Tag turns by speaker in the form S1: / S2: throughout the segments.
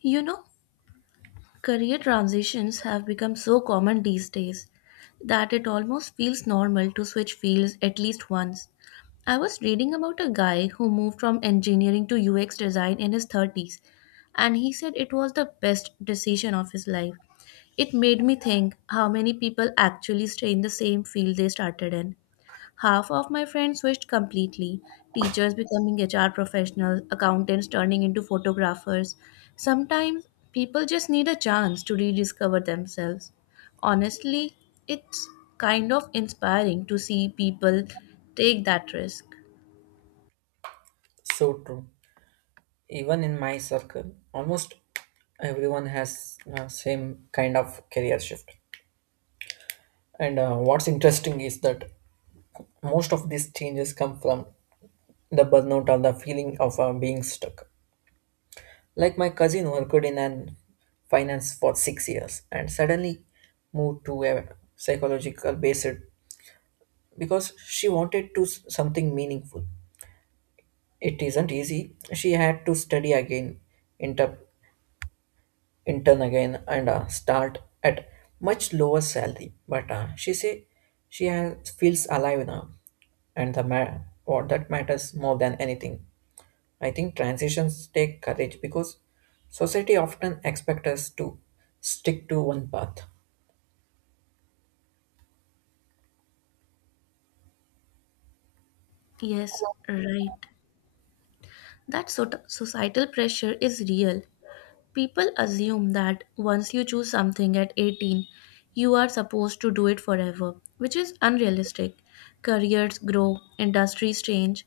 S1: You know, career transitions have become so common these days that it almost feels normal to switch fields at least once. I was reading about a guy who moved from engineering to UX design in his 30s, and he said it was the best decision of his life. It made me think how many people actually stay in the same field they started in. Half of my friends switched completely, teachers becoming HR professionals, accountants turning into photographers. Sometimes people just need a chance to rediscover themselves. Honestly, it's kind of inspiring to see people take that risk.
S2: So true. Even in my circle, almost everyone has same kind of career shift. And what's interesting is that most of these changes come from the burnout or the feeling of being stuck. Like my cousin worked in an finance for 6 years and suddenly moved to a psychological based because she wanted to something meaningful. It isn't easy. She had to study again, inter- intern again and start at much lower salary. But she say she has, feels alive now, and what that matters more than anything. I think transitions take courage because society often expects us to stick to one path.
S1: Yes, right. That societal pressure is real. People assume that once you choose something at 18, you are supposed to do it forever, which is unrealistic. Careers grow, industries change,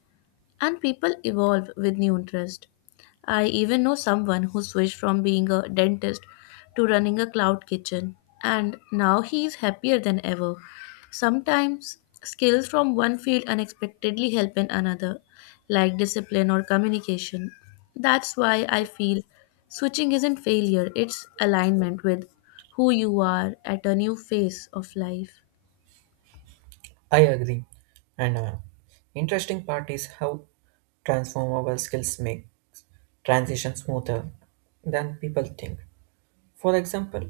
S1: and people evolve with new interest. I even know someone who switched from being a dentist to running a cloud kitchen, and now he is happier than ever. Sometimes skills from one field unexpectedly help in another, like discipline or communication. That's why I feel switching isn't failure, it's alignment with who you are at a new phase of life.
S2: I agree. And interesting part is how transformable skills make transition smoother than people think. For example,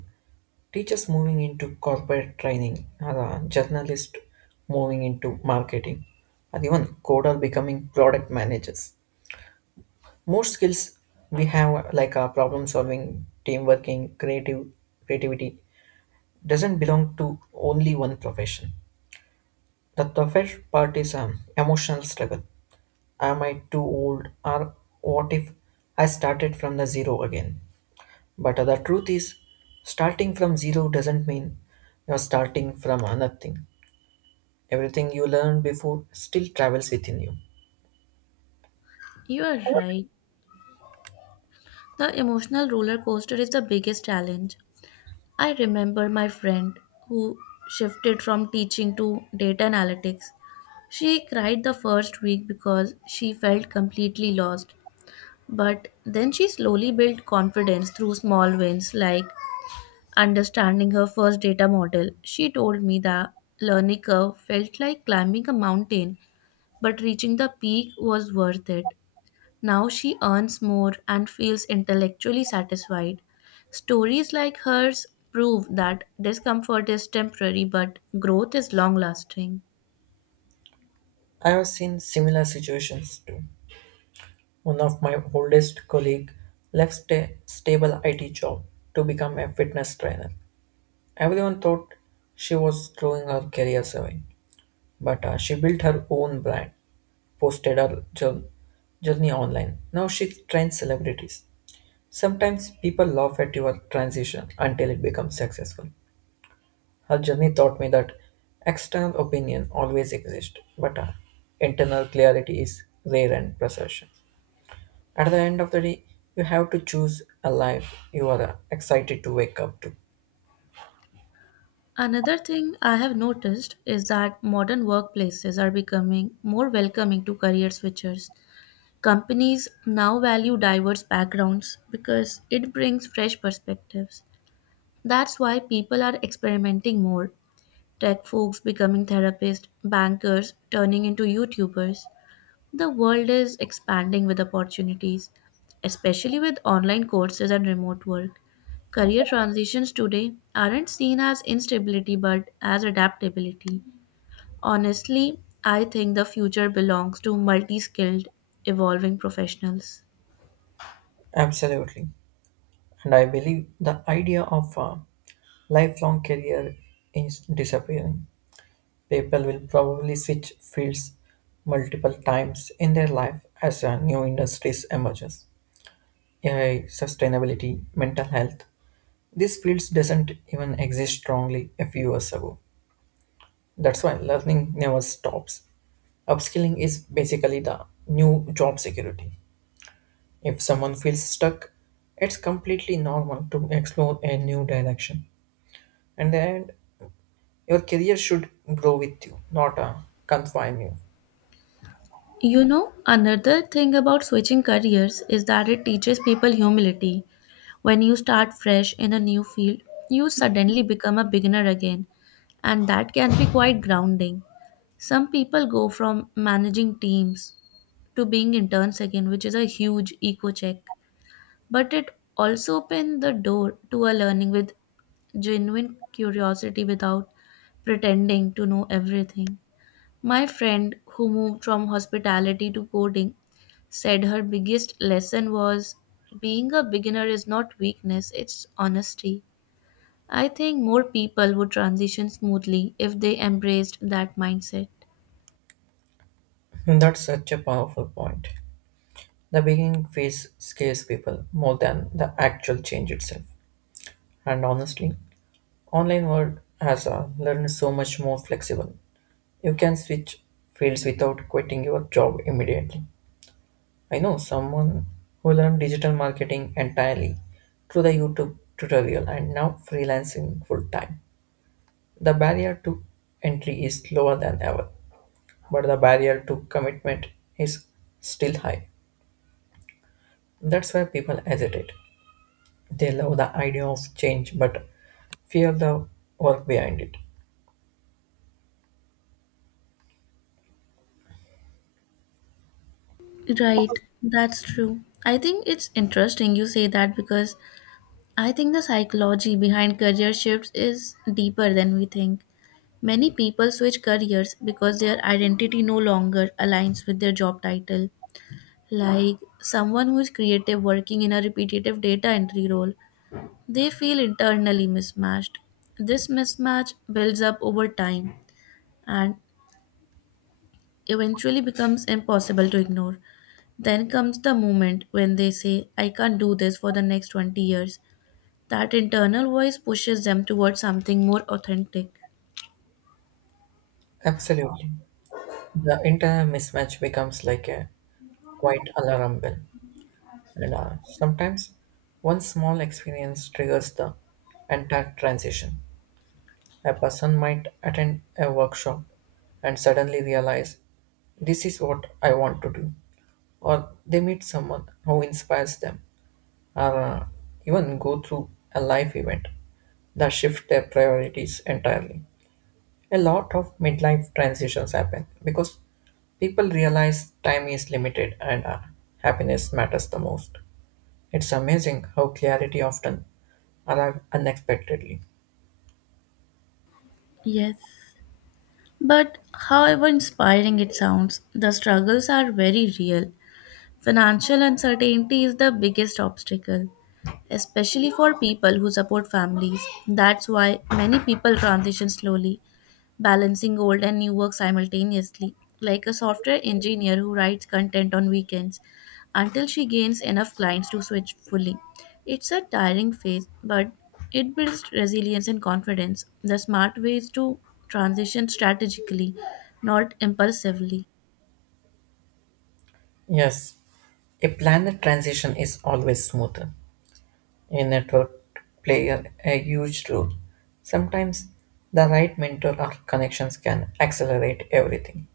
S2: teachers moving into corporate training, other journalists moving into marketing, or even coder becoming product managers. More skills we have like our problem solving, team working, creative creativity doesn't belong to only one profession. The toughest part is emotional struggle. Am I too old or what if I started from the zero again? But the truth is starting from zero doesn't mean you're starting from nothing. Everything you learned before still travels within you.
S1: You are right. The emotional roller coaster is the biggest challenge. I remember my friend who shifted from teaching to data analytics. She cried the first week because she felt completely lost, but then she slowly built confidence through small wins like understanding her first data model. She told me that learning curve felt like climbing a mountain, but reaching the peak was worth it. Now she earns more and feels intellectually satisfied. Stories like hers prove that discomfort is temporary but growth is long lasting.
S2: I have seen similar situations too. One of my oldest colleague left a stable IT job to become a fitness trainer. Everyone thought she was throwing her career away, but she built her own brand, posted her journey online. Now she trains celebrities. Sometimes people laugh at your transition until it becomes successful. Her journey taught me that external opinion always exists, but internal clarity is rare and precious. At the end of the day, you have to choose a life you are excited to wake up to.
S1: Another thing I have noticed is that modern workplaces are becoming more welcoming to career switchers. Companies now value diverse backgrounds because it brings fresh perspectives. That's why people are experimenting more. Tech folks becoming therapists, bankers turning into YouTubers. The world is expanding with opportunities, especially with online courses and remote work. Career transitions today aren't seen as instability but as adaptability. Honestly, I think the future belongs to multi skilled, evolving professionals.
S2: Absolutely. And I believe the idea of a lifelong career is disappearing. People will probably switch fields multiple times in their life as a new industries emerges. AI, sustainability, mental health, these fields doesn't even exist strongly a few years ago. That's why learning never stops. Upskilling is basically the new job security. If someone feels stuck, it's completely normal to explore a new direction. And then your career should grow with you, not confine you.
S1: You know, another thing about switching careers is that it teaches people humility. When you start fresh in a new field, you suddenly become a beginner again, and that can be quite grounding. Some people go from managing teams to being interns again, which is a huge eco check. But it also opens the door to a learning with genuine curiosity without pretending to know everything. My friend who moved from hospitality to coding said her biggest lesson was being a beginner is not weakness, it's honesty. I think more people would transition smoothly if they embraced that mindset.
S2: That's such a powerful point. The beginning phase scares people more than the actual change itself. And honestly, online world has learned so much more flexible. You can switch fields without quitting your job immediately. I know someone who learned digital marketing entirely through the YouTube tutorial and now freelancing full time. The barrier to entry is lower than ever, but the barrier to commitment is still high. That's why people hesitate. They love the idea of change but fear the work behind it.
S1: Right, that's true. I think it's interesting you say that because I think the psychology behind career shifts is deeper than we think. Many people switch careers because their identity no longer aligns with their job title. Like someone who is creative working in a repetitive data entry role, they feel internally mismatched. This mismatch builds up over time and eventually becomes impossible to ignore. Then comes the moment when they say, I can't do this for the next 20 years. That internal voice pushes them towards something more authentic.
S2: Absolutely. The entire mismatch becomes like a quiet alarm bell. And sometimes one small experience triggers the entire transition. A person might attend a workshop and suddenly realize this is what I want to do, or they meet someone who inspires them, or even go through a life event that shift their priorities entirely. A lot of midlife transitions happen because people realize time is limited and happiness matters the most. It's amazing how clarity often arrives unexpectedly.
S1: Yes. But however inspiring it sounds, the struggles are very real. Financial uncertainty is the biggest obstacle, especially for people who support families. That's why many people transition slowly, balancing old and new work simultaneously, like a software engineer who writes content on weekends until she gains enough clients to switch fully. It's a tiring phase, but it builds resilience and confidence. The smart way is to transition strategically, not impulsively.
S2: Yes, a planet transition is always smoother. A network player a huge role. Sometimes the right mentor or connections can accelerate everything.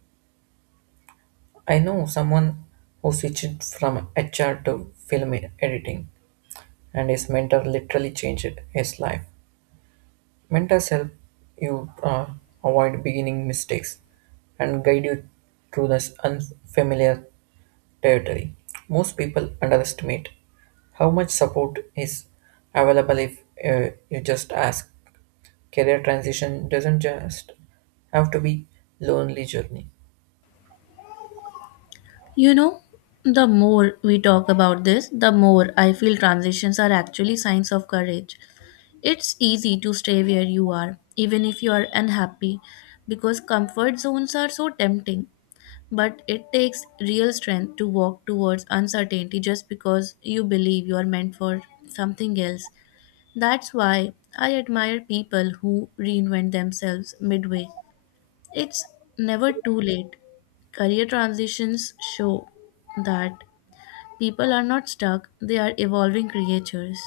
S2: I know someone who switched from HR to film editing, and his mentor literally changed his life. Mentors help you avoid beginning mistakes and guide you through this unfamiliar territory. Most people underestimate how much support is available if you just ask. Career transition doesn't just have to be lonely journey.
S1: You know, the more we talk about this, the more I feel transitions are actually signs of courage. It's easy to stay where you are, even if you are unhappy, because comfort zones are so tempting. But it takes real strength to walk towards uncertainty just because you believe you are meant for something else. That's why I admire people who reinvent themselves midway. It's never too late. Career transitions show that people are not stuck, they are evolving creatures.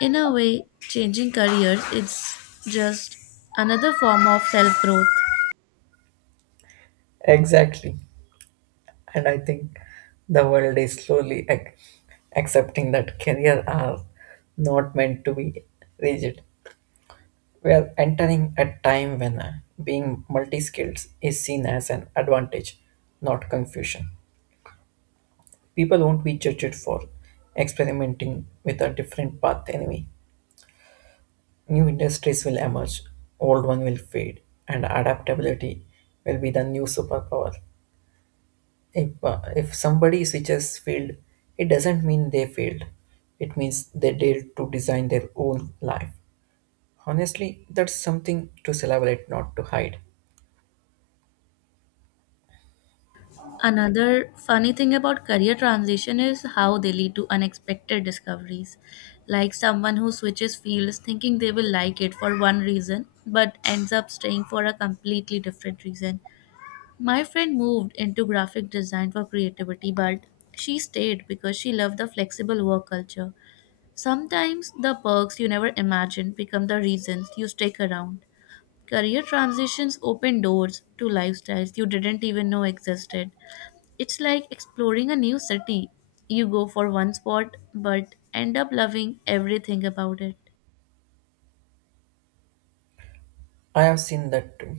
S1: In a way, changing careers is just another form of self growth.
S2: Exactly, and I think the world is slowly accepting that career are not meant to be rigid. We are entering a time when being multi-skilled is seen as an advantage, not confusion. People won't be judged for experimenting with a different path anyway. New industries will emerge, old one will fade, and adaptability will be the new superpower. If somebody switches field, it doesn't mean they failed. It means they dared to design their own life. Honestly, that's something to celebrate, not to hide.
S1: Another funny thing about career transition is how they lead to unexpected discoveries. Like someone who switches fields thinking they will like it for one reason but ends up staying for a completely different reason. My friend moved into graphic design for creativity, but she stayed because she loved the flexible work culture. Sometimes the perks you never imagined become the reasons you stick around. Career transitions open doors to lifestyles you didn't even know existed. It's like exploring a new city. You go for one spot but end up loving everything about it.
S2: I have seen that too.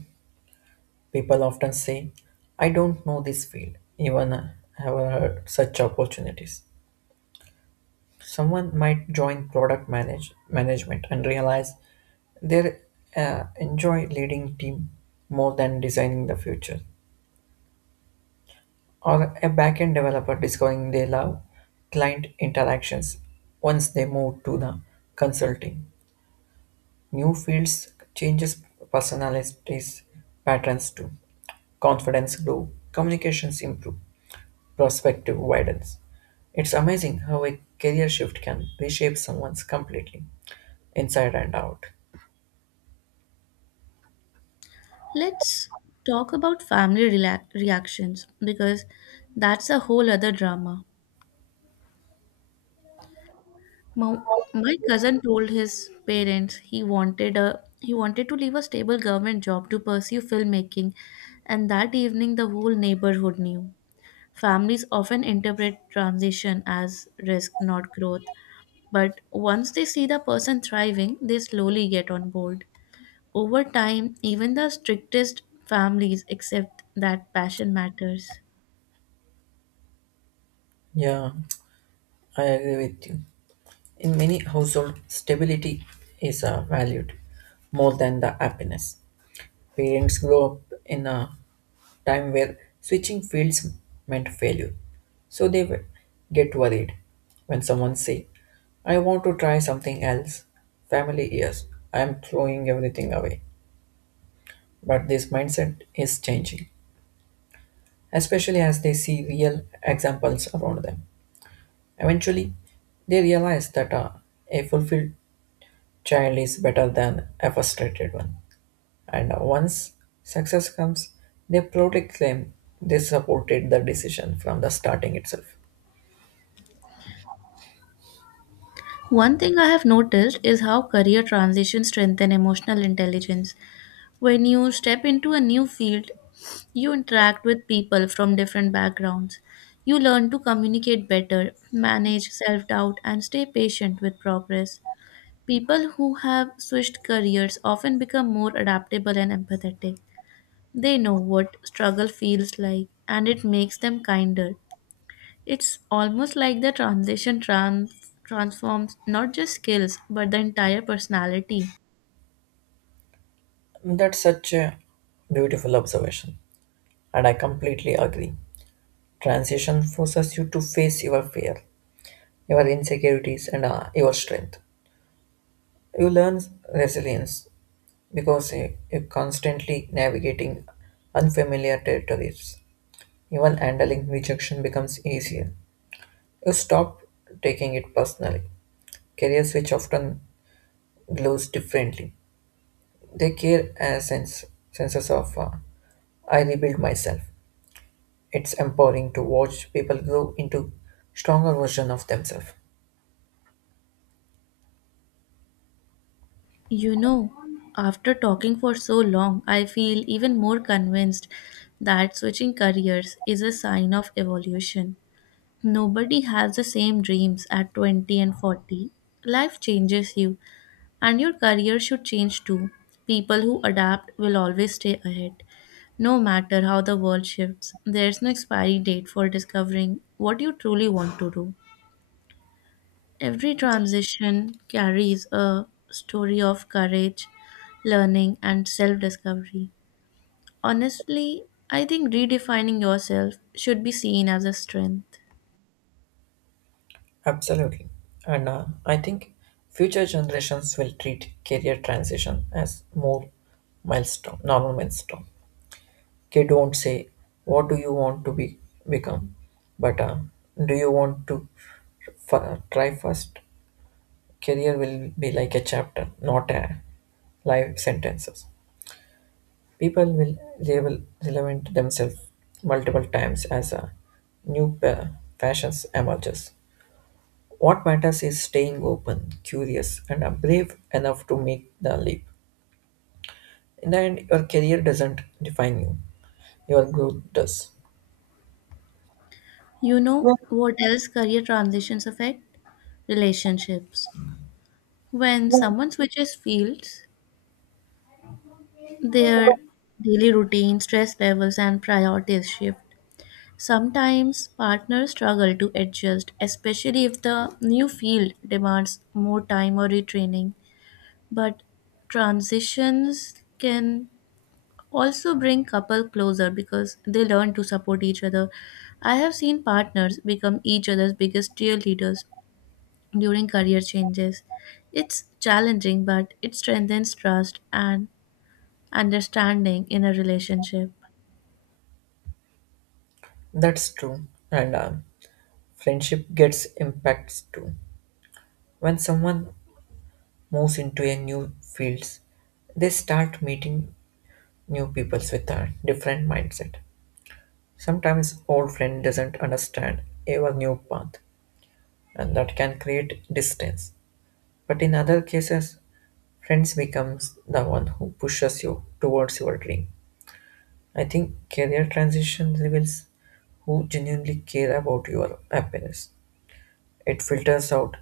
S2: People often say, I don't know this field, even I have heard such opportunities. Someone might join management and realize they enjoy leading team more than designing the future. Or a backend developer discovering they love client interactions once they move to the consulting. New fields changes personalities patterns too. Confidence grow, communications improve, perspective widens. It's amazing how a career shift can reshape someone's completely, inside and out.
S1: Let's talk about family reactions because that's a whole other drama. Mo- My cousin told his parents he wanted to leave a stable government job to pursue filmmaking, and that evening the whole neighborhood knew. Families often interpret transition as risk, not growth. But once they see the person thriving, they slowly get on board. Over time, even the strictest families accept that passion matters.
S2: Yeah, I agree with you. In many households, stability is valued more than the happiness. Parents grow up in a time where switching fields meant failure, so they get worried when someone say, "I want to try something else." Family yes, I am throwing everything away. But this mindset is changing, especially as they see real examples around them. Eventually, they realize that a fulfilled child is better than a frustrated one. And once success comes, they proudly claim they supported the decision from the starting itself.
S1: One thing I have noticed is how career transitions strengthen emotional intelligence. When you step into a new field, you interact with people from different backgrounds. You learn to communicate better, manage self doubt, and stay patient with progress. People who have switched careers often become more adaptable and empathetic. They know what struggle feels like and it makes them kinder. It's almost like the transition transforms not just skills but the entire personality.
S2: That's such a beautiful observation, and I completely agree. Transition forces you to face your fear, your insecurities, and your strength. You learn resilience because you're constantly navigating unfamiliar territories. Even handling rejection becomes easier. You stop taking it personally. Careers which often glows differently. They care as senses of I rebuild myself. It's empowering to watch people grow into stronger version of themselves.
S1: You know, after talking for so long, I feel even more convinced that switching careers is a sign of evolution. Nobody has the same dreams at 20 and 40. Life changes you, and your career should change too. People who adapt will always stay ahead. No matter how the world shifts, there's no expiry date for discovering what you truly want to do. Every transition carries a story of courage, learning, and self discovery. Honestly, I think redefining yourself should be seen as a strength.
S2: Absolutely. And I think future generations will treat career transition as normal milestone. K don't say, what do you want to be become? But do you want to try first? Career will be like a chapter, not a life sentences. People will label relevant themselves multiple times as a new pa- fashions emerges. What matters is staying open, curious, and brave enough to make the leap. In the end, your career doesn't define you; your growth does.
S1: You know what else career transitions affect? Relationships. When someone switches fields, their daily routine, stress levels, and priorities shift. Sometimes partners struggle to adjust, especially if the new field demands more time or retraining. But transitions can also bring couple closer because they learn to support each other. I have seen partners become each other's biggest cheerleaders during career changes. It's challenging, but it strengthens trust and understanding in a relationship.
S2: That's true. And Friendship gets impacts too. When someone moves into a new fields, they start meeting new people with a different mindset. Sometimes old friend doesn't understand our new path and that can create distance. But in other cases, friends becomes the one who pushes you towards your dream. I think career transition reveals who genuinely care about your happiness. It filters out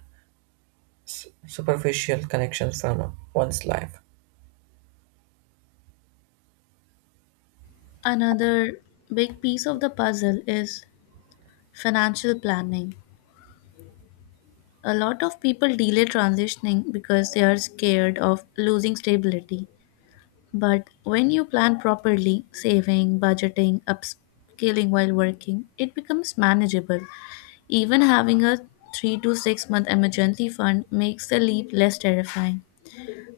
S2: superficial connections from one's life.
S1: Another big piece of the puzzle is financial planning. A lot of people delay transitioning because they are scared of losing stability. But when you plan properly, saving, budgeting, upscaling while working, it becomes manageable. Even having a 3 to 6 month emergency fund makes the leap less terrifying.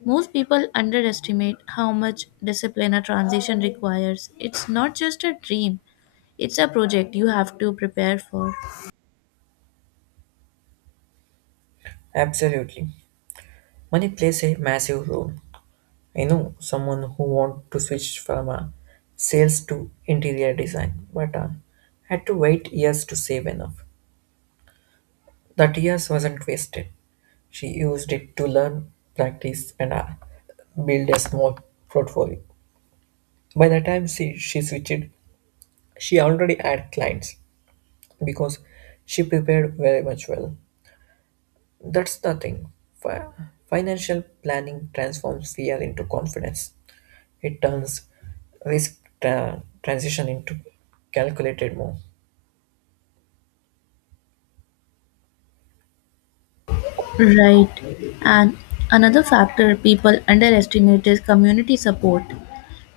S1: Most people underestimate how much discipline a transition requires. It's not just a dream, it's a project you have to prepare for.
S2: Absolutely. Money plays a massive role. I know someone who wanted to switch from sales to interior design, but had to wait years to save enough. That years wasn't wasted. She used it to learn, practice, and build a small portfolio. By the time she switched, she already had clients because she prepared very much well. That's the thing. Fi- Financial planning transforms fear into confidence. It turns risk transition into calculated move.
S1: Right. And another factor people underestimate is community support.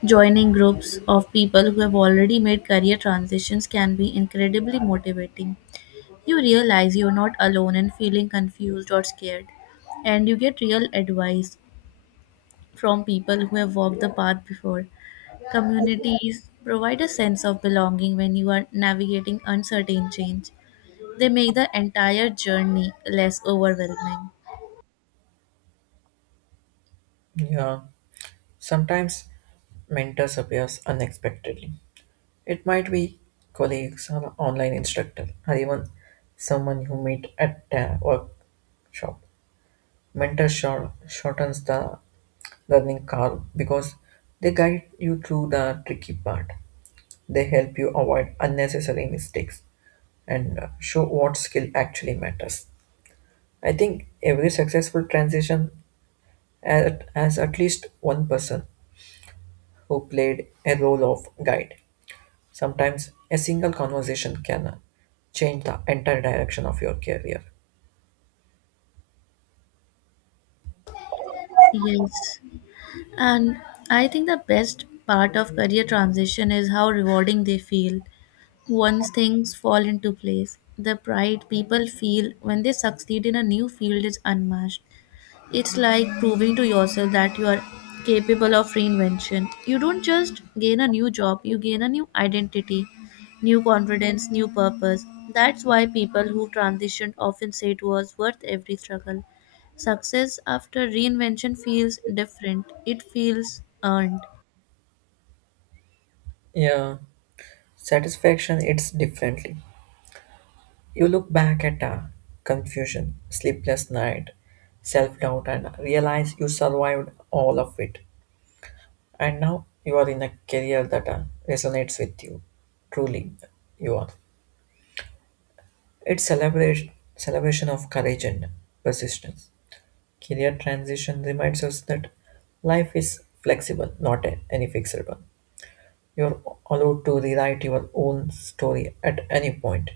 S1: Joining groups of people who have already made career transitions can be incredibly motivating. You realize you're not alone in feeling confused or scared, and you get real advice from people who have walked the path before. Communities provide a sense of belonging when you are navigating uncertain change. They make the entire journey less overwhelming.
S2: Yeah, sometimes mentors appears unexpectedly. It might be colleagues or online instructor or even someone you meet at a workshop. Mentor shortens the learning curve because they guide you through the tricky part. They help you avoid unnecessary mistakes and show what skill actually matters. I think every successful transition has at least one person who played a role of guide. Sometimes a single conversation can change the entire direction of your career.
S1: Yes. And I think the best part of career transition is how rewarding they feel. Once things fall into place, the pride people feel when they succeed in a new field is unmatched. It's like proving to yourself that you are capable of reinvention. You don't just gain a new job, you gain a new identity, new confidence, new purpose. That's why people who transitioned often say it was worth every struggle. Success after reinvention feels different, it feels earned.
S2: Yeah, satisfaction it's differently. You look back at confusion, sleepless night, self-doubt and realize you survived all of it. And now you are in a career that resonates with you. Truly, you are. It's celebration of courage and persistence. Career transition reminds us that life is flexible, not any fixed one. You're allowed to rewrite your own story at any point.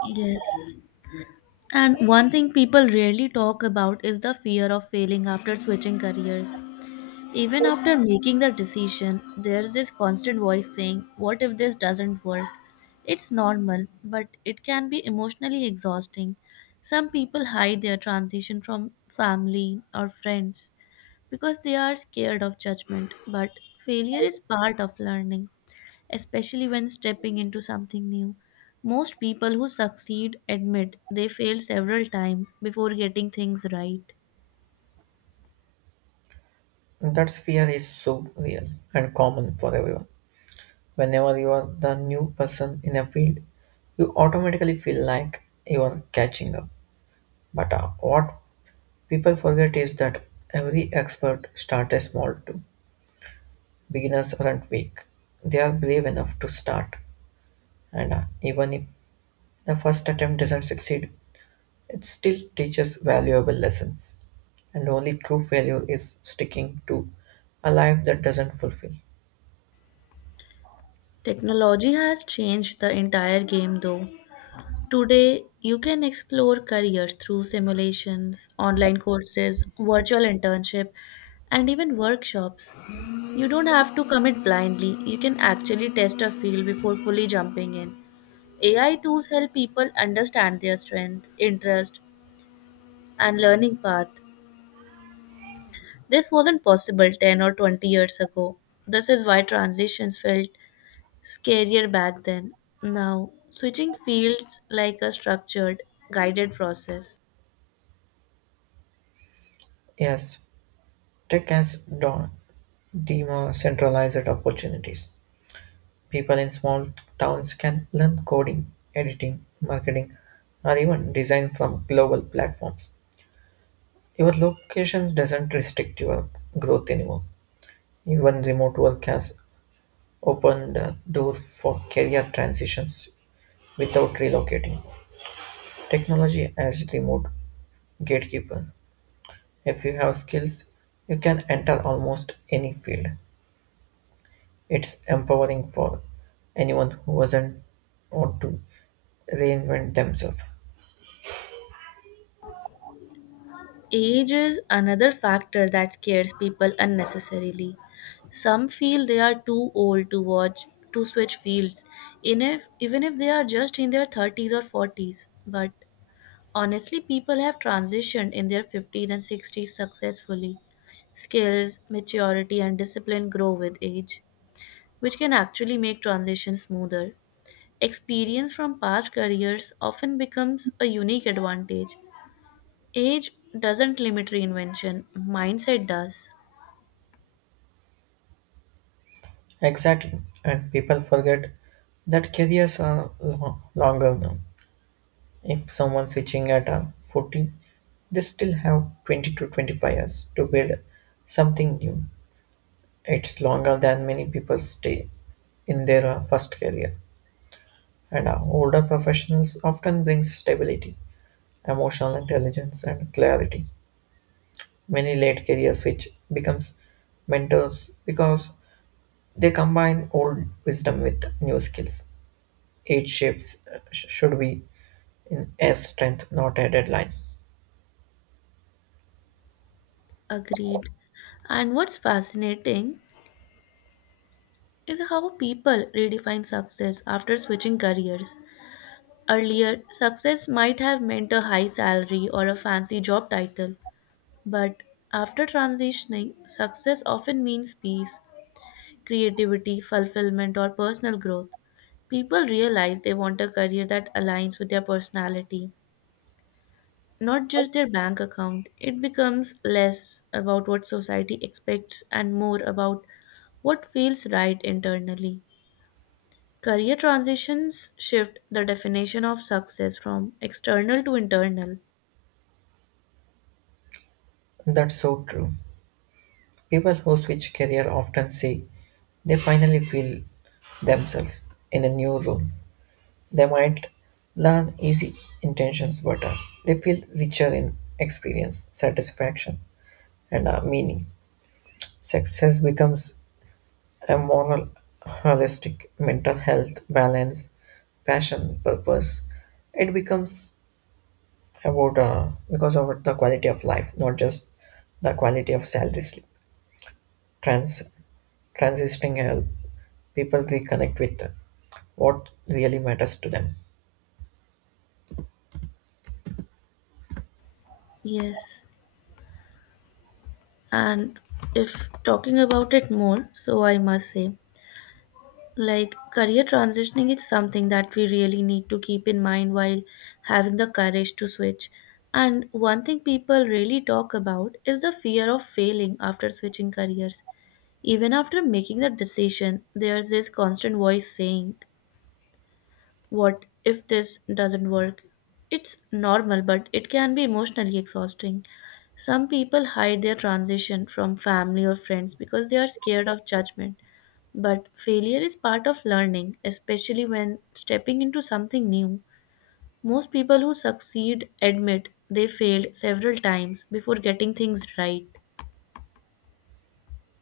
S1: Yes. And one thing people rarely talk about is the fear of failing after switching careers. Even after making the decision, there's this constant voice saying, what if this doesn't work? It's normal, but it can be emotionally exhausting. Some people hide their transition from family or friends because they are scared of judgment, but failure is part of learning, especially when stepping into something new. Most people who succeed admit they failed several times before getting things right.
S2: And that fear is so real and common for everyone. Whenever you are the new person in a field, you automatically feel like you are catching up. But what people forget is that every expert started small too. Beginners aren't weak. They are brave enough to start. And even if the first attempt doesn't succeed, it still teaches valuable lessons. And only true failure is sticking to a life that doesn't fulfill.
S1: Technology has changed the entire game though. Today, you can explore careers through simulations, online courses, virtual internship, and even workshops. You don't have to commit blindly. You can actually test a field before fully jumping in. AI tools help people understand their strength, interest, and learning path. This wasn't possible 10 or 20 years ago. This is why transitions felt scarier back then. Now, switching fields like a structured, guided process.
S2: Yes, tech has decentralized opportunities. People in small towns can learn coding, editing, marketing, or even design from global platforms. Your locations doesn't restrict your growth anymore. Even remote work has opened doors for career transitions without relocating. Technology as remote gatekeeper. If you have skills, you can enter almost any field. It's empowering for anyone who doesn't want to reinvent themselves.
S1: Age is another factor that scares people unnecessarily. Some feel they are too old to switch fields, in if, even if they are just in their 30s or 40s. But honestly, people have transitioned in their 50s and 60s successfully. Skills, maturity, and discipline grow with age, which can actually make transitions smoother. Experience from past careers often becomes a unique advantage. Age doesn't limit reinvention, mindset does.
S2: Exactly, and people forget that careers are longer now. If someone's switching at 40, they still have 20 to 25 years to build something new. It's longer than many people stay in their first career. And older professionals often bring stability, emotional intelligence, and clarity. Many late career switch becomes mentors because they combine old wisdom with new skills. Age shapes should be in a strength, not a deadline.
S1: Agreed. And what's fascinating is how people redefine success after switching careers. Earlier, success might have meant a high salary or a fancy job title, but after transitioning, success often means peace, creativity, fulfillment, or personal growth. People realize they want a career that aligns with their personality, not just their bank account. It becomes less about what society expects and more about what feels right internally. Career transitions shift the definition of success from external to internal.
S2: That's so true. People who switch career often say they finally feel themselves in a new role. They might learn easy intentions better. They feel richer in experience, satisfaction, and meaning. Success becomes a moral, holistic, mental health, balance, passion, purpose. It becomes about because of the quality of life, not just the quality of salary slip. Trans Transitioning help people reconnect with what really matters to them.
S1: Yes, and if talking about it more, so I must say. Like career transitioning is something that we really need to keep in mind while having the courage to switch. And one thing people really talk about is the fear of failing after switching careers. Even after making the decision, there's this constant voice saying, what if this doesn't work? It's normal, but it can be emotionally exhausting. Some people hide their transition from family or friends because they are scared of judgment. But failure is part of learning, especially when stepping into something new. Most people who succeed admit they failed several times before getting things right.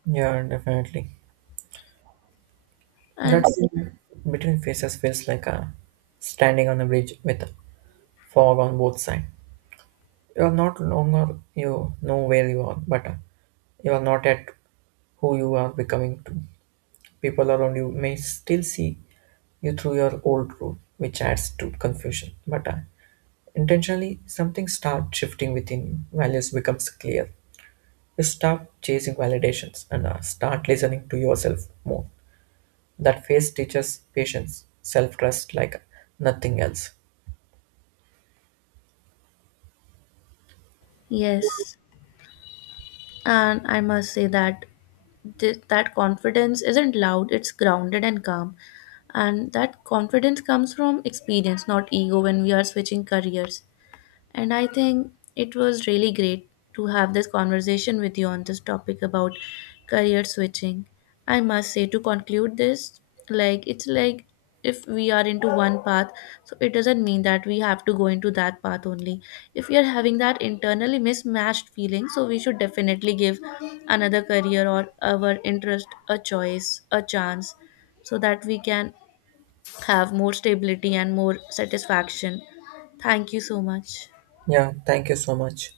S2: Yeah, definitely.
S1: And
S2: That's between faces feels like a standing on a bridge with fog on both sides. You are not longer you know where you are, but you are not at who you are becoming to. People around you may still see you through your old route, which adds to confusion. But intentionally, something starts shifting within you. Values becomes clear. Stop chasing validations and start listening to yourself more. That phase teaches patience, self trust like nothing else.
S1: yes, and I must say that that confidence isn't loud, it's grounded and calm, and that confidence comes from experience, not ego, when we are switching careers, and I think it was really great to have this conversation with you on this topic about career switching. I must say, to conclude this, like it's like if we are into one path, so it doesn't mean that we have to go into that path only. If we are having that internally mismatched feeling, so we should definitely give another career or our interest a choice, a chance, so that we can have more stability and more satisfaction. Thank you so much.
S2: Yeah, thank you so much.